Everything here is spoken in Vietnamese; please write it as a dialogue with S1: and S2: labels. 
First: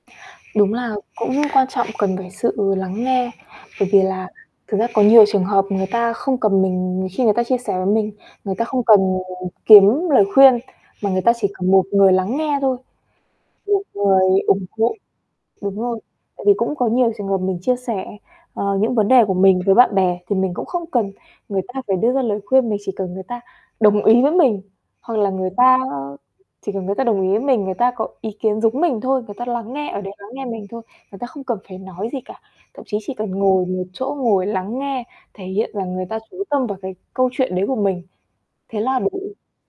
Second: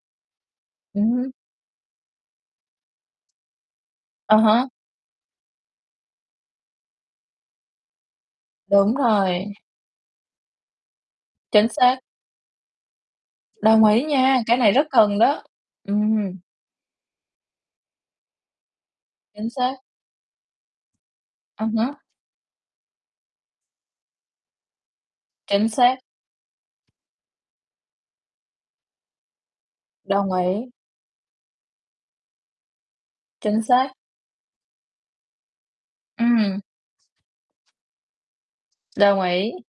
S1: Đúng là
S2: Ừm
S1: cũng
S2: hứm.
S1: quan trọng cần phải sự lắng nghe, bởi vì là
S2: À há.
S1: thực ra có nhiều trường hợp người ta không cần mình khi người ta chia sẻ với mình, người ta không
S2: Đúng
S1: cần
S2: rồi.
S1: kiếm lời khuyên mà người ta chỉ
S2: Chính
S1: cần một
S2: xác.
S1: người lắng nghe thôi, một
S2: Đồng ý
S1: người
S2: nha, cái
S1: ủng
S2: này rất
S1: hộ.
S2: cần đó.
S1: Đúng rồi.
S2: Ừm.
S1: Tại vì cũng có nhiều trường hợp mình chia sẻ, ờ, những vấn đề của
S2: Chính
S1: mình với
S2: xác.
S1: bạn bè thì mình cũng không cần người
S2: À
S1: ta phải
S2: há.
S1: đưa ra lời khuyên, mình chỉ cần người ta đồng ý với mình, hoặc là người
S2: Chính
S1: ta
S2: xác.
S1: chỉ cần người ta đồng ý với mình, người ta có ý kiến giống mình thôi, người ta lắng nghe, ở đấy lắng
S2: Đồng
S1: nghe mình
S2: ý.
S1: thôi, người ta không cần phải nói gì cả. Thậm chí chỉ cần
S2: Chính
S1: ngồi một
S2: xác.
S1: chỗ, ngồi lắng nghe, thể hiện là người ta chú
S2: Ừm.
S1: tâm vào cái câu chuyện đấy của mình, thế là
S2: Đồng
S1: đủ
S2: ý.